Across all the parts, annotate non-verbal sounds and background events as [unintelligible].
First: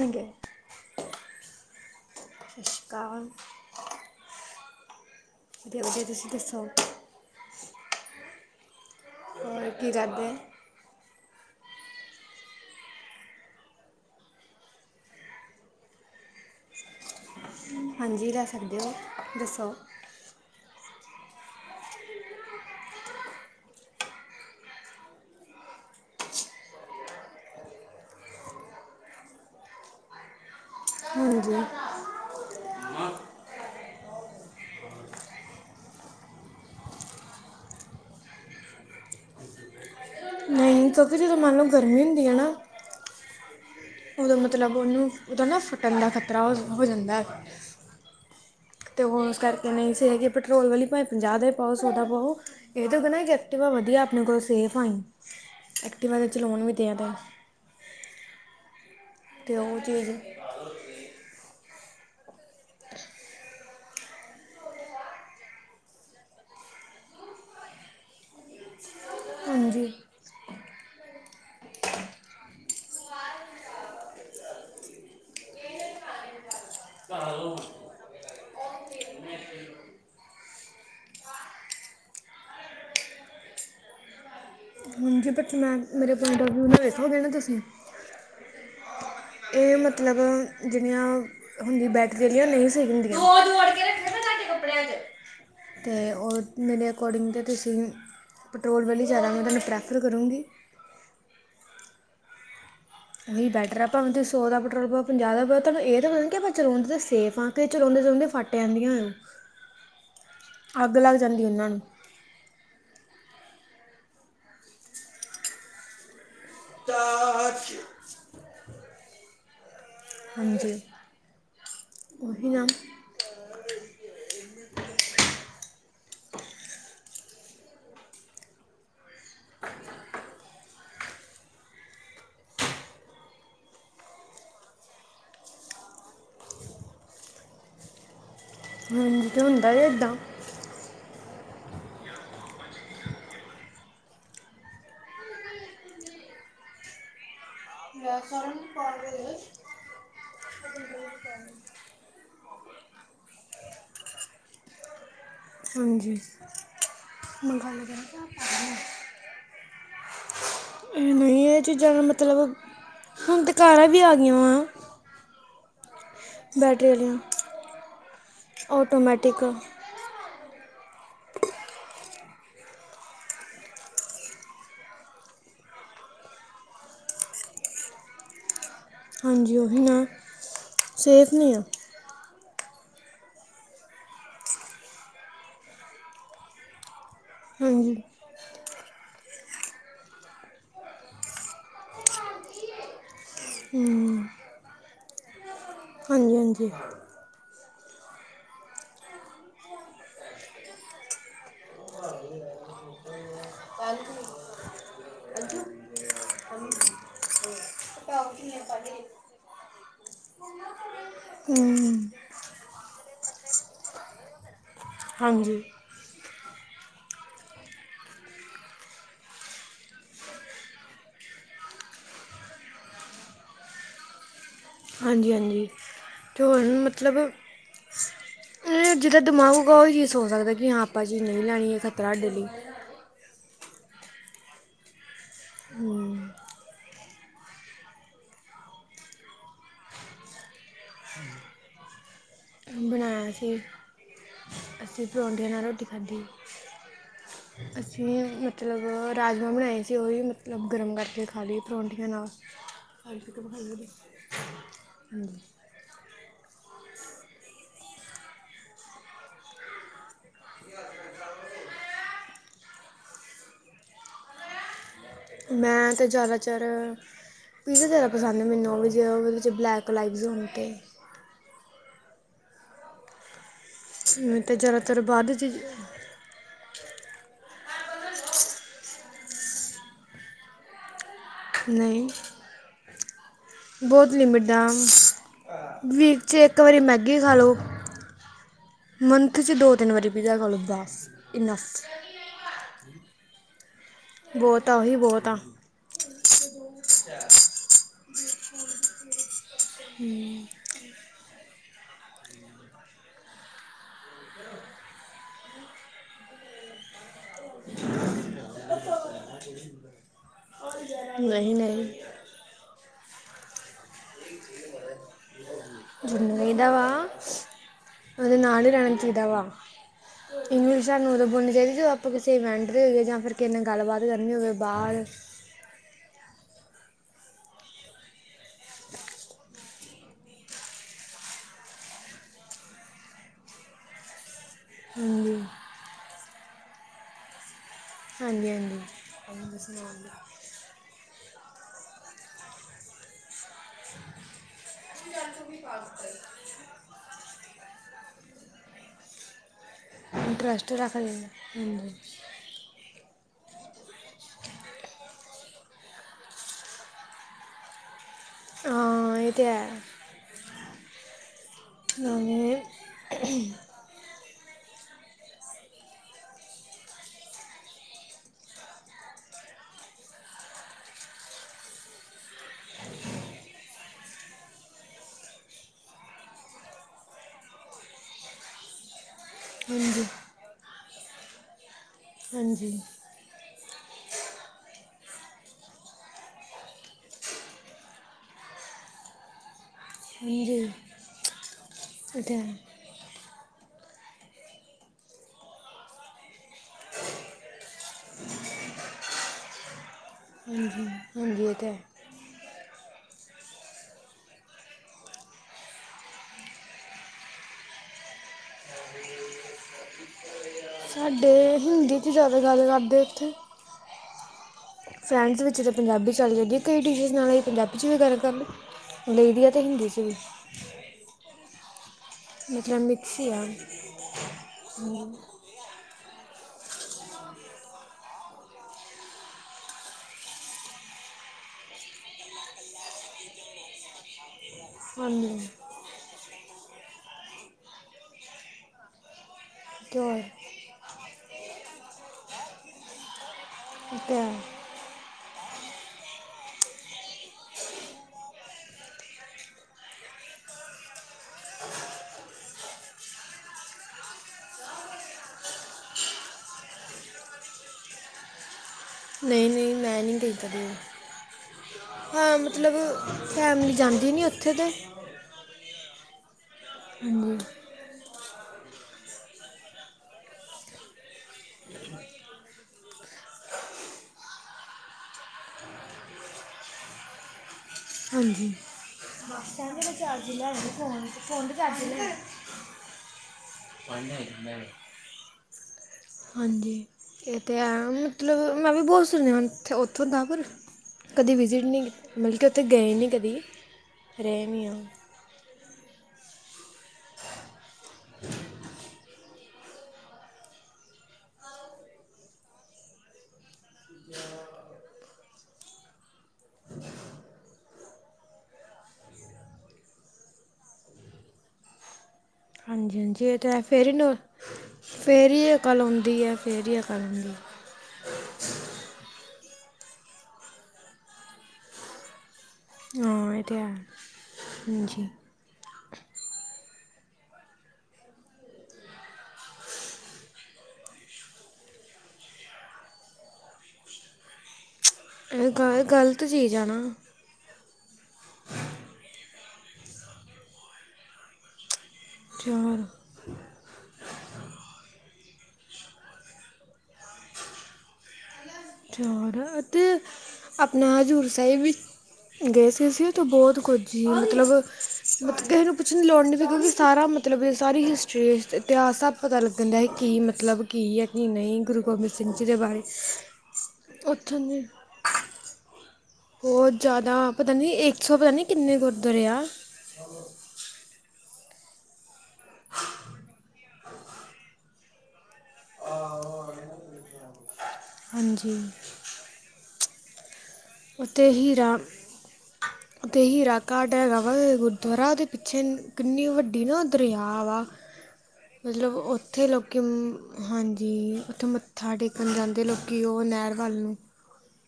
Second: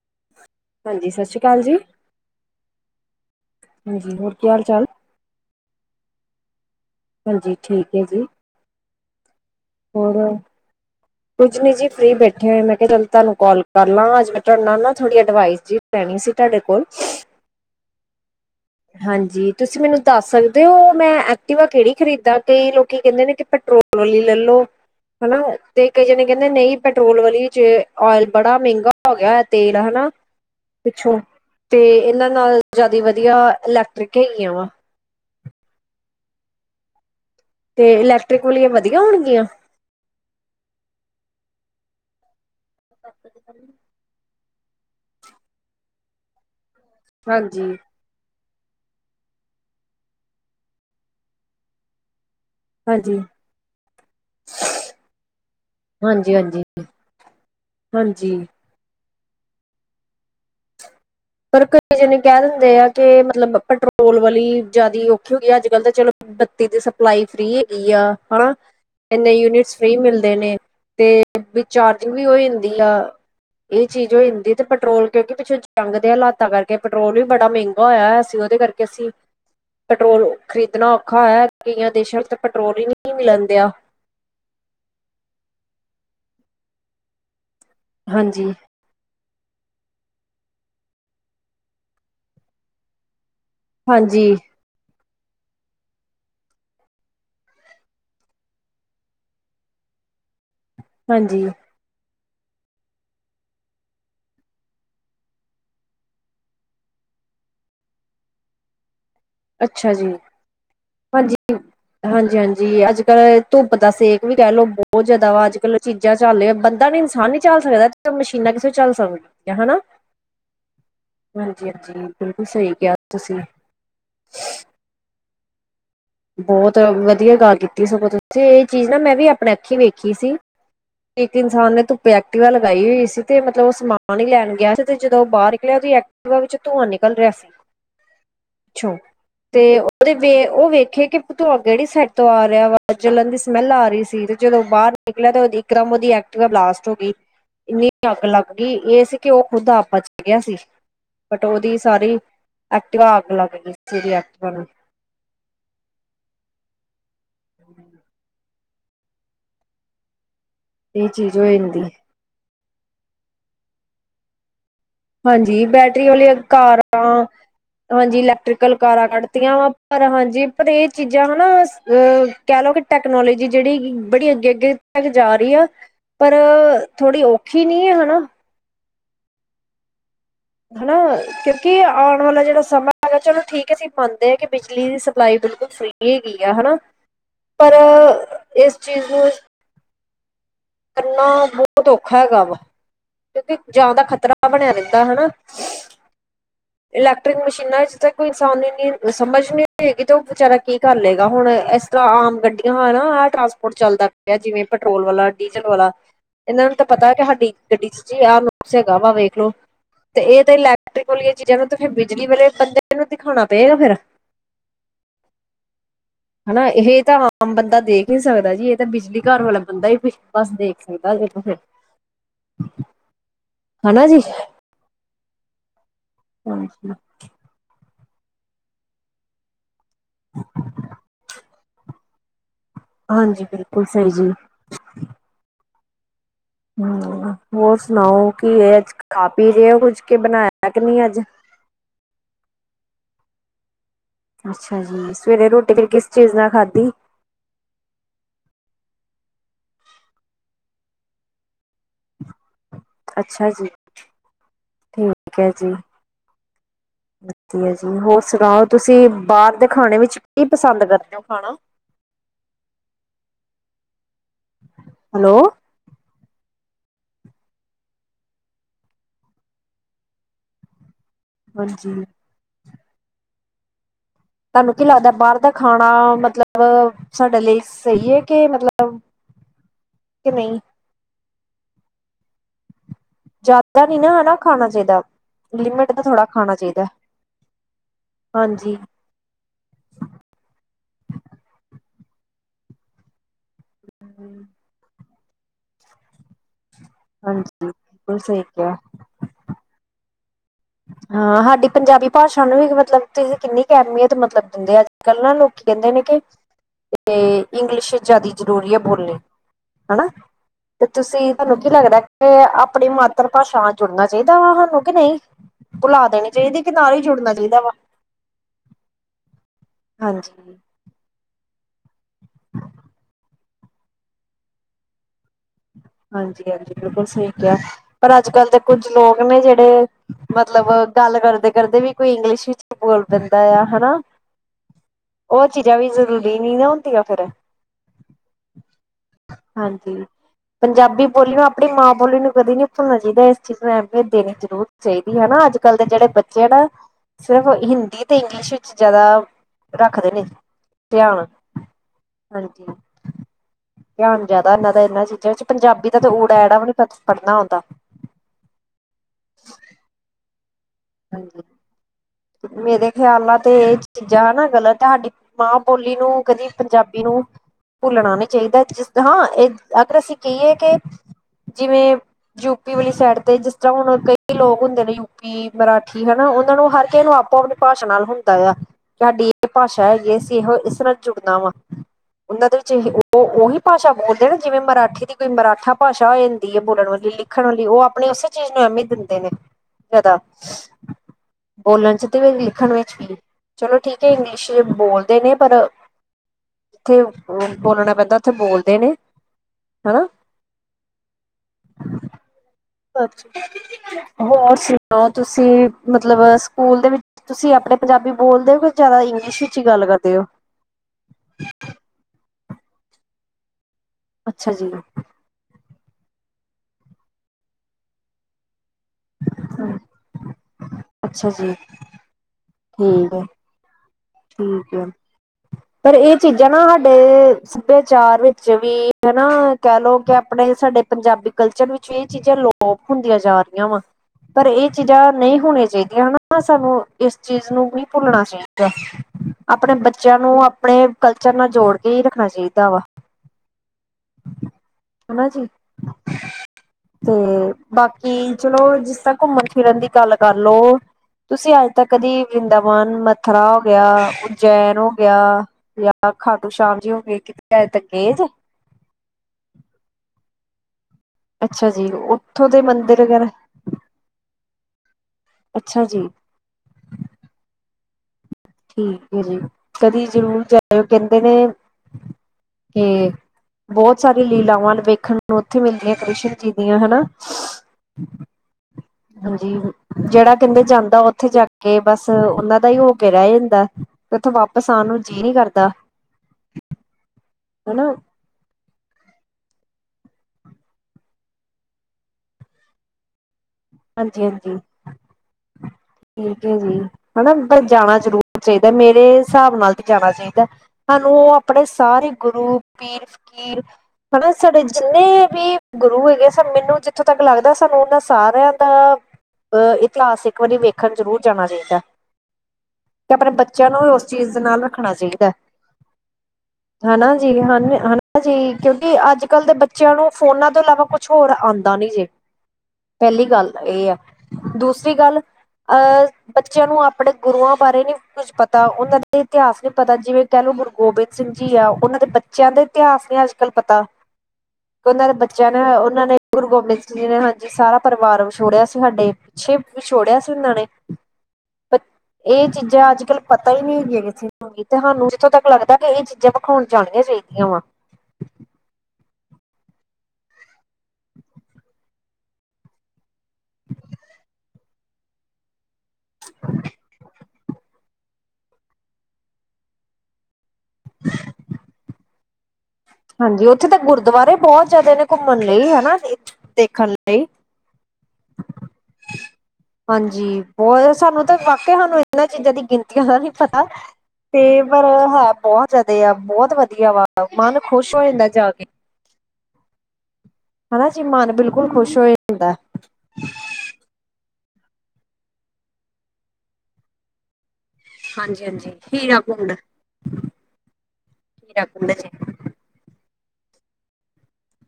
ਹਾਂਜੀ ਹਾਂਜੀ, ਸਤਿ ਸ੍ਰੀ ਅਕਾਲ ਜੀ। ਸਤਿ ਸ਼੍ਰੀ ਅਕਾਲ ਹਾਂਜੀ, ਹੋਰ ਕੀ ਹਾਲ-ਚਾਲ? ਵਧੀਆ-ਵਧੀਆ, ਤੁਸੀਂ ਦੱਸੋਂ? ਹਾਂਜੀ, ਠੀਕ ਹੈ ਜੀ। ਹੋਰ ਕੀ ਹੋਰ ਕਰਦੇ? ਕੁੱਝ ਨਹੀਂ ਜੀ ਫਰੀ ਬੈਠੇ ਹੋਏ। ਮੈਂ ਕਿਹਾ ਚੱਲ ਤੁਹਾਨੂੰ ਕਾੱਲ ਕਰ ਲਾਂ। ਅੱਜ ਮੈਂ ਤੁਹਾਡੇ ਨਾਲ ਨਾ ਥੋੜ੍ਹੀ ਐਡਵਾਈਸ ਜਿਹੀ ਲੈਣੀ ਸੀ। ਤੁਹਾਡੇ ਕੋਲ। ਹਾਂਜੀ ਲੈ ਸਕਦੇ ਹੋ ਹਾਂਜੀ, ਦੱਸੋ ਤੁਸੀਂ ਮੈਨੂੰ ਦੱਸ ਸਕਦੇ ਹੋ? ਮੈਂ ਐਕਟਿਵਾ ਕਿਹੜੀ ਖਰੀਦਾ ਤੇ ਲੋਕੀਂ ਕਹਿੰਦੇ ਨੇ ਕਿ ਪੈਟਰੋਲ ਵਾਲੀ ਲੈਲੋ, ਹਨਾ। ਤੇ ਕਈ ਜਾਣੇ ਕਹਿੰਦੇ ਨਹੀਂ ਪੈਟਰੋਲ ਵਾਲੀ ਚ ਓਇਲ ਬੜਾ ਮਹਿੰਗਾ ਹੋ ਗਿਆ, ਤੇਲ ਹਨਾ। ਪਿੱਛੋ ਹਾਂਜੀ ਤੇ ਇਹਨਾਂ ਨਾਲ ਜਿਆਦੀ ਵਧੀਆ ਇਲੈਕਟ੍ਰਿਕ ਹੈਗੀਆਂ ਵਾ ਤੇ ਇਲੈਕਟ੍ਰਿਕ ਹੋਲੀਆਂ ਵਧੀਆ ਹੋਣਗੀਆਂ? ਨਹੀਂ ਕਿਉਂਕਿ ਜਦੋਂ ਮੰਨ ਲਓ ਗਰਮੀ ਹੁੰਦੀ ਹੈ ਨਾ [inaudible] [unintelligible] ਉਹਦੋ ਮਤਲਬ ਉਹਨੂੰ ਦਾ ਨਾ ਫੱਟਣ ਦਾ ਖਤਰਾ ਹੋ ਜਾਂਦਾ ਹੇਗਾ ਹਾਂਜੀ ਅਤੇ ਉਹ ਉਸ ਕਰਕੇ ਨਹੀਂ ਸੀ ਹੈਗੀ ਪੈਟਰੋਲ ਵਾਲੀ ਭਾਂ ਪੰਜਾਹ ਦੇ ਪਾਓ ਸੌਦਾ ਪਾਓ ਇਹਦੇ ਕ ਹਾਂਜੀ ਨਾ ਇਕੈਕਟਿਵਾ ਵਧੀਆ ਆਪਣੇ ਕੋਲੋਂ ਸੇਫ ਆਈ ਐਕਟਿਵਾ ਦੇ ਹਾਂਜੀ ਹਾਂਜੀ ਚਲਾਉਣ ਵੀ ਦਿਆਂ ਤਾਂ ਹਾਂਜੀ ਅਤੇ ਉਹ ਚੀਜ਼ ਪਰ ਕਹਿ ਦਿੰਦੇ ਆ ਕਿ ਮਤਲਬ ਪੈਟਰੋਲ ਵਾਲੀ ਜਿਆਦਾ ਔਖੀ ਹੋ ਗਈ ਆ ਅੱਜ ਕੱਲ ਤਾਂ ਚਲੋ ਦੀ ਸਪਲਾਈ ਫ੍ਰੀ ਹੈਗੀ ਆ। ਹਨਾ, ਇੰਨੇ ਯੂਨਿਟ ਹਾਂਜੀ ਫ੍ਰਰੀ ਮਿਲਦੇ ਨੇ। ਤੇ। ਵਿੱਚ ਚਾਰਜਿੰਗ ਵੀ ਹੋ ਜਾਂਦੀ ਆ। ਇਹ ਚੀਜ਼ ਹੋ ਜਾਂਦੀ ਤੇ। ਪੈਟਰੋਲ ਕਿਉਂਕਿ, ਪਿੱਚੇ ਜੰਗ- ਦੇ ਹਾਲਾਤਾਂ ਕਰਕੇ ਪੈਟਰੋਲ ਵੀ ਬੜਾ ਮਹਿੰਗਾ ਹੋਇਆ ਸੀ ਉਹਦੇ ਕਰਕੇ ਅਸੀਂ ਪੈਟਰੋਲ ਖ਼ਰੀਦਣਾ ਔਖਾ ਹੈ ਕਈਆਂ ਦੇਸ਼ਾਂ ਵਿੱਚ ਤਾਂ ਪੈਟਰੋਲ ਹੀ ਨਹੀਂ ਮਿਲਣ ਡਿਆ [inaudible] ਹਾਂਜੀ ਬੱਟ ਮੈਂ ਮੇਰੇ ਪੁਆਇੰਟ ਔਫ ਵਿਊ ਨਾਲ ਵੇਖੋਗੇ ਨਾ ਤੁਸੀਂ ਹਾਂਜੀ ਇਹ ਮਤਲਬ ਜਿਹੜੀਆਂ ਹੁੰਦੀ ਬੈਟਰੀ ਵਾਲੀਆਂ ਨਹੀਂ ਸਹੀ ਹੁੰਦੀਆਂ ਕੇ ਰੱਖੇ ਮੈਂ ਹਾਂਜੀ ਤੁਹਾਡੇ ਕੱਪੜਿਆਂ ਅਤੇ ਉਹ ਮੇਰੇ ਅਕੋਡਿੰਗ ਤਾਂ ਤੁਸੀਂ ਪੈਟਰੋਲ ਵਾਲੀ ਜ਼ਿਆਦਾ ਮ- ਸਫ਼ਰ ਕਰੂੰਗੀ ਹਾਂਜੀ ਉਹੀ ਬੈਟਰ ਆ ਭਾਵੇਂ ਤੁਂ ਸੌ ਦਾ ਪੈਟਰੋਲ ਪਾ ਪੰਜਾਹ ਦਾ ਪ ਤੁਹਾਨੂੰ ਇਹ ਤਾਂ [unintelligible] ਚਲੋਂਦੇ ਸੇਫ ਆ ਕੇ ਚਲੌਂਦੇ ਉਹਦੇ ਫੱਟ ਜਾਂਦੀਆਂ ਆ ਅੱਛਾ ਜੀ ਹਾਂਜੀ ਜਾਂਦੀ ਉਹਨਾਂ ਨੂੰ ਹਾਂਜੀ ਹਾਂਜੀ ਅੱਜ ਕੱਲ੍ਹ ਧੁੱਪ ਦਾ ਸੇਕ ਵੀ ਕਹਿ ਲੋਓ ਬਹੁਤ ਜ਼ਿਆਦਾ ਵਾ ਅੱਜ ਕੱਲ ਚੀਜ਼ਾਂ ਚੱਲ ਬੰਦਾ ਨੀ ਇਨਸਾਨ ਨੀ ਚੱਲ ਸਕਦਾ ਮਸ਼ੀਨਾਂ ਕਿਸੇ ਚੱਲ ਸਕਦੀਆਂ ਹਨਾ ਹਾਂਜੀ ਹਾਂਜੀ ਹਾਂਜੀ ਬਿਲਕੁਲ ਉਹੀ ਨਾ ਸਹੀ ਕਿਹਾ ਤੁਸੀਂ ਬਹੁਤ ਵਧੀਆ ਗੱਲ ਕੀਤੀ ਸਗੋਂ ਤੁਸੀਂ ਇਹ ਚੀਜ਼ ਨਾ ਮੈਂ ਵੀ ਆਪਣੇ ਅੱਖੀ ਵੇਖੀ ਸੀ ਇੱਕ ਇਨਸਾਨ ਨੇ ਧੁੱਪੇ ਐਕਟੀਵਾ ਲਗਾਈ ਹੋਈ ਸੀ ਤੇ ਮਤਲਬ ਉਹ ਸਮਾਨ ਹੀ ਲੈਣ ਗਿਆ ਸੀ ਤੇ ਜਦੋਂ ਉਹ ਬਾਹਰ ਨਿਕਲਿਆ ਦੀ ਐਕਟਿਵਾ ਵਿੱਚ ਧੂੰਆਂ ਨਿਕਲ ਰਿਹਾ ਸੀ ਪਿੱਛੋਂ ਹਾਂਜੀ ਹੁੰਦਾ ਤੇ ਹੀ ਇੱਦਾਂ ਉਹਦੇ ਉਹ ਵੇਖ ਭਤੂਆ ਕੇਹੜੀ ਸਾਈਡ ਤੋਂ ਆ ਰਿਹਾ ਵਾ ਜਲਣ ਦੀ ਸਮੈਲ ਆ ਰਹੀ ਸੀ ਤੇ ਜਦੋਂ ਬਾਹਰ ਨਿਕਲਿਆ ਤੇ ਇਕ ਦੱਮ ਉਹਦੀ ਐਕਟ ਬਲਾਸਟ ਹੋ ਗਈ ਇੰਨੀ ਅੱਗ ਲੱਗ ਗਈ ਇਹ ਸੀ ਕਿ ਉਹ ਖੁੱਦ ਆਪ ਬਚ ਗਿਆ ਸੀ ਬਟ ਉਹਦੀ ਸਾਰੀ ਐਕਟਿਵਾ ਅੱਗ ਲੱਗ ਗਈ ਸੀ ਐਕਟਵਾ ਨੂੰ ਹਾਂਜੀ ਇਹ ਚੀਜ਼ ਹੋ ਨਹੀਂ ਇਹ ਜਾਂਦੀ ਚੀਜ਼ਾਂ ਮਤਲਬ ਹੁਣ ਤੇ ਕਾਰਾਂ ਵੀ ਆ ਗਈਆਂ ਵਾਂ ਹਾਂਜੀ ਬੈਡ ਕਟਰੀ ਵਾਲੀਆਂ ਵਾਲੀਆਂ ਕਾਰਾਂ, ਹਾਂਜੀ ਇਲੈਕਟ੍ਰਕਲ ਕਾਰਾਂ ਆਟੋਮੈਟਿਕ ਕੱਢਦੀਆਂ ਵਾ, ਪਰ ਹਾਂਜੀ ਪਰ ਇਹ ਚੀਜ਼ਾਂ ਹੈਨਾ ਅ, ਕਹਿ ਲੋ ਕਿ ਟੈਕਨੋਲੋਜੀ ਜਿਹੜੀ ਹੈਗੀ, ਬੜੀ ਅੱਗੇ ਅੱਗੇ ਤੱਕ ਜਾ ਰਹੀ ਏ। ਪਰ ਥੋੜ੍ਹੀ ਔਖੀ ਨੀ ਹੈ, ਹੈਨਾ। ਹਾਂਜੀ ਔਹੀ ਨਾ। ਹੈਨਾ, ਸੇਫ ਨਹੀਂ ਆ ਕਿਉਂਕਿ ਆਉਣ ਵਾਲਾ ਜਿਹੜਾ ਸਮਾਂ ਹਾਂ ਚਲੋ ਠੀਕ ਹੈ, ਅਸੀਂ ਮੰਨਦੇ ਹਾਂ ਕਿ ਬਿਜਲੀ ਦੀ ਸਪਲਾਈ ਬਿਲਕੁਲ ਫ੍ਰੀ ਹੈਗੀ ਆ, ਹੈਨਾ। ਪਰ ਹਾਂਜੀ ਇਸ ਚੀਜ਼ ਨੂੰ ਕਰਨਾ ਬਹੁਤ ਔਖਾ ਹੈਗਾ ਵਾ। ਕਿਉਂਕਿ ਜਾਣ ਦਾ ਹੂੰ ਖ਼ਤਰਾ, ਬਣਿਆ ਰਹਿੰਦਾ ਹੈਨਾ। ਹਾਂਜੀ ਹਾਂਜੀ ਇਲੈਕਟ੍ਰਿਕ ਮਸ਼ੀਨਾ ਚ ਤਾਂ ਕੋਈ ਇਨਸਾਨ ਇੰਨੀ ਸਮਝ ਨਹੀਂ ਆਏਗੀ, ਤੇ ਉਹ ਵਿਚਾਰਾ ਕੀ ਕਰ ਲਏਗਾ? ਹੁਣ ਇਸ ਤਰ੍ਹਾਂ ਆਮ ਗੱਡੀਆਂ ਹਨ ਨਾ? ਹਾਂ ਆਹ ਟਰਾਂਸਪੋਰਟ ਚੱਲਦਾ ਪਿਆ, ਜਿਵੇਂ ਪੈਟਰੋਲ ਵਾਲਾ, ਡੀਜ਼ਲ ਵਾਲਾ। ਇਹਨਾਂ ਨੂੰ ਤਾਂ ਪਤਾ ਕਿ ਸਾਡੀ ਗੱਡੀ ਚ, ਜੀ ਆਹ, ਨੁਕਸ ਹੈਗਾ ਵਾ ਵੇਖ ਲੋ। ਤੇ ਇਹ ਤਾਂ ਇਲੈਕਟ੍ਰਿਕ ਵਾਲੀ ਏ ਚੀਜ਼ਾਂ ਨੂੰ ਤੇ ਫਿਰ ਹੂੰ ਬਿਜਲੀ ਵਾਲੇ ਬੰਦੇ ਨੂੰ ਦਿਖਾਉਣਾ ਪਏਗਾ ਫੇਰ। ਹਾਂਜੀ। ਹਨਾ ਇਹ ਤਾਂ ਆਮ ਬੰਦਾ ਦੇਖ ਨੀ ਸਕਦਾ ਜੀ ਇਹ ਤਾਂ ਬਿਜਲੀ ਘਰ ਵਾਲਾ ਬੰਦਾ ਹੀ ਬਸ ਦੇਖ ਸਕ ਕਾਲ ਦੇਖੋ ਫ਼ਿਰ ਹੈਨਾ ਜੀ। ਹਾਂਜੀ-ਹਾਂਜੀ ਤੇ ਹੋਰ ਹਾਂਜੀ ਮਤਲਬ ਜਿਦਾਂ ਦਿਮਾ ਕੋਈ ਵੀ ਸੋਚ ਸਕਦਾ ਕਿ ਹਾਂ ਆਪਾਂ ਜੀ ਨਹੀਂ ਲੈਣੀ ਹੈ ਖਤਰਾ ਸਾਡੇ ਲਈ। ਹਾਂਜੀ ਬਿਲਕੁਲ ਸਹੀ ਜੀ। ਹੂੰ ਹੂੰ ਹੋਰ ਸੁਣਾਓ? ਕਿ ਇਹ ਅੱਜ ਖਾ ਪੀ ਰਹੇ ਹੋ ਕੁੱਝ ਕੇ ਬਣਾਇਆ ਕਿ ਨਹੀਂ ਅੱਜ [inaudible] ਹਾਂਜੀ। ਅੱਛਾ ਜੀ, ਸਵੇਰੇ ਰੋਟੀ ਫਿਰ ਕਿਸ ਖਾਧੀ ਚੀਜ਼ ਨਾਲ ਖਾਧੀ? ਅਸੀਂ ਮਤਲਬ ਰਾਜਮਹ ਬਣਾਏ ਸੀ, ਉਹਦੀ ਮਤਲਬ ਗਰਮ ਕਰਕੇ ਖਾਲੀ ਪਰੌਠੀਆਂ ਨਾਲ। ਅੱਛਾ ਜੀ, ਹਾਂਜੀ ਠੀਕ ਹੈ ਜੀ। ਵਧੀਆ ਜੀ, ਹੋਰ ਸੁਣਾਓ? ਤੁਸੀਂ ਬਾਹਰ ਦੇ ਖਾਣੇ ਵਿੱਚ ਕੀ ਪਸੰਦ ਕਰਦੇ ਖਾਣਾ? ਹ ਮੈਂ ਤਾਂ ਜ਼ਿਆਦਾ ਚਾਰ ਪੀਜ਼ਾ ਜ਼ਿਆਦਾ ਪਸੰਦ ਹੈ, ਮੈਨੂੰ ਉਹ ਵੀੇ ਉਹਦੇ 'ਚ ਬਲੈਕ ਲਾਈਵਜ਼ ਹੋਣ। ਹਾਜੀ। ਮੈਂ ਤਾਂ ਤੁਹਾਨੂੰ ਕੀ ਜ਼ਿਆਦਾਤਰ ਲੱਗਦਾ ਦੀ ਬਾਹਰ ਦਾ ਚੀਜ਼ ਖਾਣਾ ਮਤਲਬ ਸਾਡੇ ਲਈ ਸਹੀ ਹੈ, ਕਿ ਮਤਲਬ ਕਿ ਨਹੀਂ। ਨਹੀਂ। ਜ਼ਿਆਦਾ ਨੀ ਬਹੁਤ ਨਾ ਹਨਾ ਲਿਮਿਟ ਆ ਖਾਣਾ ਚਾਹੀਦਾ ਲਿਮਿਟ ਦਾ ਥੋੜਾ ਵੀਕ 'ਚ ਖਾਣਾ ਇੱਕ ਵਾਰੀ ਚਾਹੀਦਾ ਮੈਗੀ ਖਾ ਲਓ ਹਾਂਜੀ ਮੰਥ ਚ ਦੋ ਤਿੰਨ ਵਾਰੀ ਪੀਜਾ ਖਾਲੋ ਬਸ ਇੰਨਾ ਬਹੁਤ ਆ ਹੀ ਬਹੁਤ ਆ। ਹਾਂਜੀ, ਬਿਲਕੁਲ ਸਹੀ ਕਿਹਾ। ਹੂੰ। ਹਾਂ ਸਾਡੀ ਪੰਜਾਬੀ ਭਾਸ਼ਾ ਨੂੰ ਵੀ ਮਤਲਬ ਤੁਸੀਂ ਕਿੰਨੀ ਕੁ ਅਹਿਮੀਅਤ ਮਤਲਬ ਦਿੰਦੇ ਅੱਜ-ਕੱਲ੍ਹ ਨਾ ਲੋਕੀ ਕਹਿੰਦੇ ਨੇ ਕਿ ਤੇ ਇੰਗਲਿਸ਼ ਜ਼ਿਆਦਾ ਜ਼ਰੂਰੀ ਹੈ ਬੋਲਣੀ। ਹਨਾ ਤੇ, ਤੁਸੀਂ ਨਹੀਂ ਤੁਹਾਨੂੰ ਕੀ ਨਹੀਂ ਲੱਗਦਾ ਕਿ ਆਪਣੀ ਮਾਤਾ ਪੁਤਰ ਭਾਸ਼ਾ ਜੁੜਨਾ ਚਾਹੀਦਾ, ਵਾ ਸਾਨੂੰ ਕਿ ਨਹੀਂ। ਭੁਲਾ ਦੇਣੀ ਜਿੰਨਾ ਚਾਹੀਦੀ, ਚਾਹੀਦਾ ਕਿ ਵਾ ਨਾਲ ਹੀ ਜੁੜਨਾ ਚਾਹੀਦਾ ਵਾ। ਉਹਦੇ ਨਾਲ ਹੀ ਰਹਿਣਾ ਚਾਹੀਦਾ ਵਾ ਹਾਂਜੀ। ਇੰਗਲਿਸ਼ ਸਾਨੂੰ ਬੋਲਨੀ ਚਾਹੀਦੀ ਐ, ਜਦੋਂ ਆਪਾਂ ਕਿਸੇ ਵੈਂਡਰੀ ਹੋਏ ਜਾਂ ਫਿਰ ਕਿਸੇ ਨਾਲ ਗੱਲਬਾਤ ਕਰਨੀ ਹੋਵੇ ਬਾਹਰ। [inaudible] ਹਾਂਜੀ-ਹਾਂਜੀ, ਬਿਲਕੁਲ ਸਹੀ ਕਿਹਾ ਪਰ ਅੱਜ-ਕੱਲ ਦੇ ਕੁੱਝ ਲੋਕ ਨੇ ਜਿਹੜੇ ਮਤਲਬ ਗੱਲ ਕਰਦੇ-ਕਰਦੇ ਵੀ ਕੋਈ ਇੰਗਲਿਸ਼ ਵਿੱਚ ਬੋਲ ਦਿੰਦਾ ਆ ਹਨਾ। ਹਾਂਜੀ ਉਹ ਚੀਜ਼ਾਂ ਵੀ ਜ਼ਰੂਰੀ ਨੀ ਨਾ ਹੁੰਦੀਆਂ ਫੇਰ। ਹਾਂਜੀ-ਹਾਂਜੀ। ਹਾਂਜੀ ਪੰਜਾਬੀ ਬੋਲੀ ਨੂੰ ਆਪਣੀ ਮਾਂ ਬੋਲੀ ਨੂੰ ਕਦੇ ਨੀ ਭੁੱਲਣਾ ਚਾਹੀਦਾ, ਇਸ ਚੀਜ਼ ਨੂੰ ਐ ਦੇਣੀ ਜ਼ਰੂਰ। ਚਾਈਦੀ ਹਨਾ, ਅੱਜ-ਕੱਲ੍ਹ ਦੇ ਜੇੜੇ ਬੱਚੇ ਐ ਨਾ ਸਿਰਫ ਹਿੰਦੀ ਤੇ ਇੰਗਲਿਸ਼ ਵਿੱਚ ਜਾਦਾ ਇੰਟਰਟਰਸਟ ਰਾਖਦੇ ਨੇ, ਹੂੰ। ਹਾਂਜੀ ਧਿਆਨ ਜਾਦਾ ਏਨਾ ਦਾ ਏਨਾਂ ਚੀਜ਼ਾਂ ਚ, ਪੰਜਾਬੀ ਦਾ ਤੇ ਉੜਾ ਐੜਾ ਵੀ ਨੀ ਪਤ ਪੜ੍ਹਨਾ ਆਦਾ। ਹਾਂ ਇਹ ਤਾਂ ਹੈ ਹਾਂਜੀ। ਨਵੇਂ ਮੇਰੇ ਖਿਆਲ ਨਾਲ ਤੇ ਇਹ ਜਾ ਨਾ ਗਲਤ, ਤੁਹਾਡੀ ਮਾਂ ਬੋਲੀ ਨੂੰ, ਕਦੀ ਪੰਜਾਬੀ ਨੂੰ ਭੁੱਲਣਾ ਨਹੀਂ ਚਾਹੀਦਾ, ਜਿਸ ਦਾ ਇਹ, ਅਗਰ ਅਸੀਂ ਕਹੀਏ ਕਿ ਜਿਵੇਂ ਯੂਪੀ ਵਾਲੀ ਸਾਈਡ ਤੇ, ਜਿਸ ਤਰ੍ਹਾਂ ਹੁਣ ਕਈ ਲੋਕ ਹੁੰਦੇ ਨੇ, ਯੂਪੀ, ਮਰਾਠੀ ਹੈਨਾ ਉਹਨਾਂ ਨੂੰ ਹਰ ਨੂੰ ਆਪੋ ਆਪਣੀ ਭਾਸ਼ਾ ਨਾਲ ਹੁੰਦਾ ਆ ਕਿ ਸਾਡੀ ਇਹ ਭਾਸ਼ਾ ਹੈ ਹਾਂਜੀ ਜ ਅਸੀਂ ਇਹੋ ਇਸ ਨਾਲ ਜੁੜਨਾ ਵਾ। ਉਹਨਾਂ ਦੇ ਹਾਂਜੀ ਵਿੱਚ ਹੀ ਏ ਔਹੀ ਭਾਸ਼ਾ ਬੋਲਦੇ ਨੇ ਜਿਵੇਂ ਮਰਾਠੀ ਦੀ ਕੋਈ ਮਰਾਠਾ ਭਾਸ਼ਾ ਹੋ ਜਾਂਦੀ ਹੈ ਬੋਲਣ ਵਾਲੀ, ਲਿਖਣ ਵਾਲੀ, ਔਹ ਆਪਣੀ ਉਸੇ ਚੀਜ਼ ਨੂੰ ਅਹਿਮੀਤ ਦਿੰਦੇ ਨੇ। ਜ਼ਿਆਦਾ ਹਾਂਜੀ ਇਹ ਬੋਲਣ ਚ, ਤੇ ਤਾਂ ਹੈ ਲਿਖਣ ਵਿੱਚ ਵੀ ਚਲੋ ਠੀਕ ਹੈ ਇੰਗਲਿਸ਼ ਬੋਲਦੇ ਨੇ, ਪਰ ਜੀਥੇ ਬੋਲਣਾ ਪੈਂਦਾ, ਉੱਥੇ ਬੋਲਦੇ ਨੇ ਹਨਾ। ਹਾਂਜੀ-ਹਾਂਜੀ, ਐ ਤੇ ਹੈ। ਹੋਰ ਸੁਣਾਓ ਤੁਸੀਂ, ਮਤਲਬ ਸਕੂਲ ਦੇ ਵਿੱਚ ਤੁਸੀਂ ਅਪ ਆਪਣੇ ਪੰਜਾਬੀ ਬੋਲਦੇ ਹੋ, ਕਿ ਜ਼ਿਆਦਾ ਇੰਗਲਿਸ਼ ਵਿੱਚ ਹੀ ਗੱਲ ਕਰਦੇ ਹੋ? ਸਾਡੇ ਹਿੰਦੀ 'ਚ ਜ਼ਿਆਦਾ ਗੱਲ ਕਰਦੇ ਇੱਥੇ ਅੱਛਾ ਜੀ। ਫਰੈਂਡਸ ਵਿੱਚ ਜੇ ਪੰਜਾਬੀ ਚਲ ਜਾਂਦੀ, ਕਈ ਟੀਚਰਸ ਨਾਲ ਵੀ, ਪੰਜਾਬੀ ਚ ਵੀ ਗੱਲ ਕਰਲੋ। ਲਈ ਦੀ ਐ, ਤੇ ਹਿੰਦੀ ਚ ਵੀ ਅੱਛਾ ਜੀ। ਮਤਲਬ ਠੀਕ ਮਿਕਸ ਹੈ ਹੀ ਐ। ਠੀਕ ਹੈ। ਪਰ ਇਹ ਚੀਜ਼ਾਂ ਨਾ ਸਾਡੇ ਸੱਭਿਆਚਾਰ ਵਿੱਚ ਵੀ, ਹੈਨਾ, ਕਹਿ ਲਓ ਕਿ ਆਪਣੇ, ਸਾਡੇ ਪੰਜਾਬ ਕਲਚਰ ਵਿੱਚ ਇਹ ਚੀਜ਼ਾਂ ਲੋਪ ਹੁੰਦੀਆਂ ਜਾ ਰਹੀਆਂ ਵਾ, ਪਰ ਇਹ ਚੀਜ਼ਾਂ ਨਹੀਂ ਹਾਂਜੀ ਹੋਣੀਆਂ ਹਾਂ ਹਾਂ, ਸਾਨੂੰ ਇਸ ਚੀਜ਼ ਨੂੰ ਨੀ ਭੁੱਲਣਾ ਚਾਹੀਦਾ। ਆਪਣੇ ਤੇ ਹੋਰ ਬੱਚਿਆਂ ਨੂੰ, ਇਹ ਆਪਣੇ ਕਲਚਰ ਨਾਲ ਜੋੜ ਕੇ ਹੀ ਰੱਖਣਾ ਚਾਹੀਦਾ ਵਾ। ਤੇ ਐ [unintelligible] ਤੇ ਬਾਕੀ ਚਲੋ, ਜਿਸ ਤਰ੍ਹਾਂ ਘੁੰਮਣ ਫਿਰਨ ਦੀ ਗੱਲ ਕਰਲੋ। ਤੁਸੀਂ ਅੱਜ ਤੱਕ ਕਦੀ ਵਰਿੰਦਾਵਾਨ, ਮਥੁਰਾ ਹੋ ਗਿਆ, ਉਜਜੈਨ ਹੋ ਗਿਆ ਜਾਂ ਖਾਟੂ ਸ਼ਾਮ ਜੀ ਹੋ ਗੇ, ਕਿਤੇ ਅਜ ਤਕ ਗਏ ਜੇ? ਨਹੀਂ ਨਹੀਂ ਮੈਂ ਨਹੀਂ ਗਈ ਅੱਛਾ ਜੀ ਹਾਂ ਉੱਥੋਂ ਦੇ ਮਤਲਬ, ਮੰਦਿਰ ਵਗੈਰਾ ਫੈਮਲੀ ਜਾਂਦੀ ਨੀ ਉੱਥੇ ਤੇ ਅੱਛਾ ਜੀ। ਹੂ ਠੀਕ ਹੈ ਜੀ, ਕਦੀ ਜਰੂਰ ਜਾਇਓ, ਕਹਿੰਦੇ ਨੇ ਕਿ ਬਹੁਤ ਸਾਰੀ ਲੀਲਾਵਾਂ ਵੇਖਨ ਨੂੰ ਉੱਥੇ ਮਿਲਦੀਆਂ ਕ੍ਰਿਸ਼ਨ ਜੀ ਦੀਆਂ, ਹੇਨਾ। ਹਾਂਜੀ। ਹਾਂਜੀ, ਸਟੈਂਡ ਦਾ ਚਾਰਜ ਜਿਹੜਾ ਲੈਣ ਕਹਿੰਦੇ ਦੇ ਜਾਂਦਾ ਫੋਨ ਉੱਥੇ ਜਾ ਫੋਨ ਦਾ ਕੇ ਚਾਰਜ ਬਸ ਲੈਣ ਉਹਨਾਂ ਦਾ ਹੀ ਹੋ ਕੇ ਰਹਿ ਜਾਂਦਾ, ਤੇ ਉੱਥੋਂ ਵਾਪਿਸ ਆਨ ਨੂੰ ਜੀਅ ਨੀ ਕਰਦਾ। ਹਾਂਜੀ ਇਹ ਤਾਂ ਹਨਾ ਹੈ, ਮਤਲਬ ਮੈਂ ਵੀ ਬਹੁਤ ਸੁਨਿਆ ਹ ਉੱਥੇ ਉੱਥੋਂ ਦਾ ਪਰ, ਕਦੇ ਵਿਜ਼ਿਟ ਨਹੀਂ ਕੀਤ ਮਤਲਬ ਕਿ ਉੱਥੇ ਗੇ ਨਹੀਂ ਕਦੇ। ਹਾਂਜੀ ਰੇ ਹਾਂਜੀ ਮੀਆਂ ਠੀਕ ਹੈ ਜੀ, ਹਨਾ ਪਰ ਜਾਣਾ ਜ਼ਰੂਰ ਚਾਹੀਦਾ। ਮੇਰੇ ਹਿਸਾਬ ਨਾਲ ਤੇ ਜਾਣਾ ਚਾਹੀਦਾ ਹੈ, ਸਾਨੂੰ ਉਹ ਅਪਣੇ ਸਾਰੇ ਗੁਰੂ, ਪੀਰ, ਫ਼ਕੀਰ ਹਨਾ ਸਾਡੇ ਜਿੰਨੇ ਵੀ ਗੁਰੂ ਹੈਗੇ ਸਨ, ਮੈਨੂੰ ਜਿੱਥੋਂ ਤੱਕ ਲੱਗਦਾ ਸਾਨੂੰ ਉਹਨਾਂ ਸਾਰਿਆਂ ਦਾ ਅਹ ਇਤਿਹਾਸ ਇੱਕ ਵਾਰੀ ਵੇਖਣ ਜ਼ਰੂਰ ਜਾਣਾ ਚਾਹੀਦਾ। ਹਾਂਜੀ ਤੇ ਹਾਂਜੀ ਅਪਨੇ ਇਹ ਤਾਂ ਹੈ ਬੱਚਿਆਂ ਨੂੰ ਫੇਰ ਹੀ ਉਸ ਨੋ ਚੀਜ਼ ਦੇ ਨਾਲ ਰੱਖਣਾ ਚਾਹੀਦੇ, ਫੇਰ ਹੀ ਅਕਲ ਆਉਂਦੀ ਹੈ ਫੇਰ ਹੀ ਅਕਲ ਹੇਨਾ ਆਉਂਦੀ ਜੀ ਹੈ ਹ ਹੇਨਾ ਜੀ, ਕਿਉਂਕਿ ਅੱਜ ਕੱਲ ਦੇ ਬੱਚਿਆਂ ਨੂੰ ਫੋਨਾਂ ਤੋਂ ਇਲਾਵਾ ਕੁਛ ਹੋਰ ਆਂਦਾ ਨੀ ਜੇ। ਪਹਿਲੀ ਹਾਂ ਗੱਲ ਤਾਂ ਤੇ ਹੈ ਇਹ ਆ, ਦੂਸਰੀ ਹਾਂਜੀ ਗੱਲ, ਅਹ ਬੱਚਿਆਂ ਨੂੰ ਆਪਣੇ ਗੁਰੂਆਂ ਬਾਰੇ ਨੀ ਕੁੱਝ ਪਤਾ, ਉਹਨਾਂ ਦੇ ਇਤਿਹਾਸ ਨੀ ਪਤਾ ਜਿਵੇਂ ਕਹਿ ਲਓ ਗੁਰੂ ਗੋਬਿੰਦ ਸਿੰਘ ਜੀ। ਉਹਨਾਂ ਦੇ ਬੱਚਿਆਂ ਦੇ ਇਤਿਹਾਸ ਨੇ ਅੱਜ ਕੱਲ ਪਤਾ। ਉਹਨਾਂ ਦੇ ਇਹ ਬੱਚਿਆਂ ਨੇ ਗ- ਉਹਨਾਂ ਨੇ ਗਲਤ ਗੁਰੂ ਚੀਜ਼ ਆ ਗੋਬਿੰਦ ਨਾ ਸਿੰਘ ਜੀ ਨੇ, ਹਾਂਜੀ, ਸਾਰਾ ਪਰਿਵਾਰ ਵਿਛੋੜਿਆ ਸੀ ਸਾਡੇ ਛੇ ਵਿਛੋੜਿਆ ਸੀ ਉੰਨਾ ਨੇ ਇਹ ਚੋਰ ਚੀਜ਼ਾਂ ਅਜ ਕਲ ਪਤਾ ਈ ਨਹੀ ਹੈਗੀਆਂ ਕਿਸੇ ਨੂੰ, ਵੀ ਤੇ ਸਾਨੂੰ ਜਿਥੋਂ ਤਕ ਲਗਦੇ ਕਿ ਇਹ ਚੀਜ਼ਾਂ ਵਿਖਾਉਣ ਜਾਣੀਆਂ ਚਾਹੀਦੀਆਂ ਵਾ ਚਰ ਅਤੇ ਅਪਨਾ ਹਜ਼ੂਰ ਸਾਹਿਬ ਵੀ ਗਏ ਸੀ ਅਸੀ, ਉਹ ਤੇ ਬਹੁਤ ਕੁਝ ਹੀ ਮਤਲਬ ਮਤਬ ਕਿਹੇ ਪੁੱਛਣ ਦੀ ਲੋੜ ਨੀ ਪਈ ਕਿਉਕਿ ਸਾਰਾ ਮਲ ਮਤਲਬ ਇਹ ਸਾਰੀ ਹਿਸਟਰੀ ਇਤਿਹਾਸ, ਸਬ ਪਤਾ ਲੱਗਨ ਦਯਾ ਹੈ, ਕੀ ਮਤਲਬ ਕੀ ਹੈ। ਕੀ ਨਹੀ ਗੁਰੂ ਗੋਬਿੰਦ ਸਿੰਘ ਜਿਹ ਦੇ ਬਾਰੇ ਚ ਹਾਂਜੀ, ਉਥੇ ਤਾਂ ਗੁਰਦੁਆਰੇ ਬਹੁਤ ਜਿਆਦੇ ਨੇ ਘੁਮਨ ਲਈ, ਹੇਨਾ ਬਹੁਤ ਜ਼ਿਆਦਾ, ਪਤਾ ਨੀ ਏਕ ਸੋ ਪਤਾ ਨੀ ਕਿਨੇ ਗੁਰਦੁਆਰੇ ਆ ਤੇ ਵਾਕਿਆ ਮੈਨੂੰ ਇਹਨਾਂ ਚੀਜ਼ਾਂ ਦੀ ਗਿਨਤੀਆਂ ਦਾ ਨੀ ਪਤਾ, ਤੇ ਪਰ ਹੈ ਬਹੁਤ ਜ਼ਿਆਦੇ ਆ ਬਹੁਤ ਵਧੀਆ ਵਾ, ਮਨ ਖੁਸ਼ ਹੋ ਜਾਦਾਂ ਜਾ ਹਾਂਜੀ ਕੇ ਹੇਨਾ ਜੀ, ਮਨ ਬਿਲਕੁਲ ਖੁਸ਼ ਹੋ ਜਾਂਦੇ ਅਤੇ ਹੀਰਾ ਘਾਟ ਹੈਗਾ ਅਵਲ ਗੁਰਦੁਆਰਾ ਉਦੇ ਪਿਛੇ ਕਿਨੀ ਵਡੀ ਨਾ ਦਰਿਆ ਵਾ ਹਾਂਜੀ ਅ- ਮਤਲਬ ਉਥੇ ਲੋਕੀ, ਹਾਂਜੀ, ਉਥੇ ਹੀਰਾ ਕੁੰਡ ਮਥਾ ਜੀ ਟੇਕਣ ਜਾਂਦੇ ਲੋਕੀ ਉਹ ਨਹਿਰ ਗੱਲ ਨੂੰ-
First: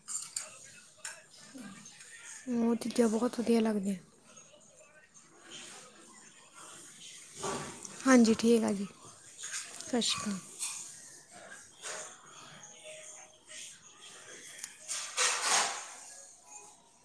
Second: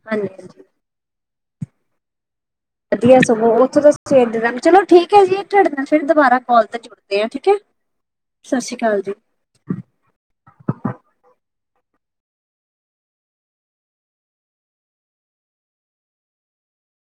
ਹਾਂਜੀ- ਹਾਂਜੀ ਉਹ ਚੀਜ਼ਾਂ ਵਧੀਆ ਬਹੁਤ ਸਗੋਂ ਉਥੋਂ ਲੱਗਦੀਆਂ ਸਵੇਰ ਦੇ, ਚਲੋ ਠੀਕ ਹੈ ਜੀ, ਤੁਹਾਡੇ ਨਾਲ ਫਿਰ ਦੁਬਾਰਾ ਕਾਲ ਤੇ [unintelligible] ਹਾਂਜੀ ਠੀਕ ਸਸ ਆ ਸ੍ਰੀ ਕਾਲ ਜੀ। ਸਤਿ ਸ਼੍ਰੀ ਅਕਾਲ [inaudible]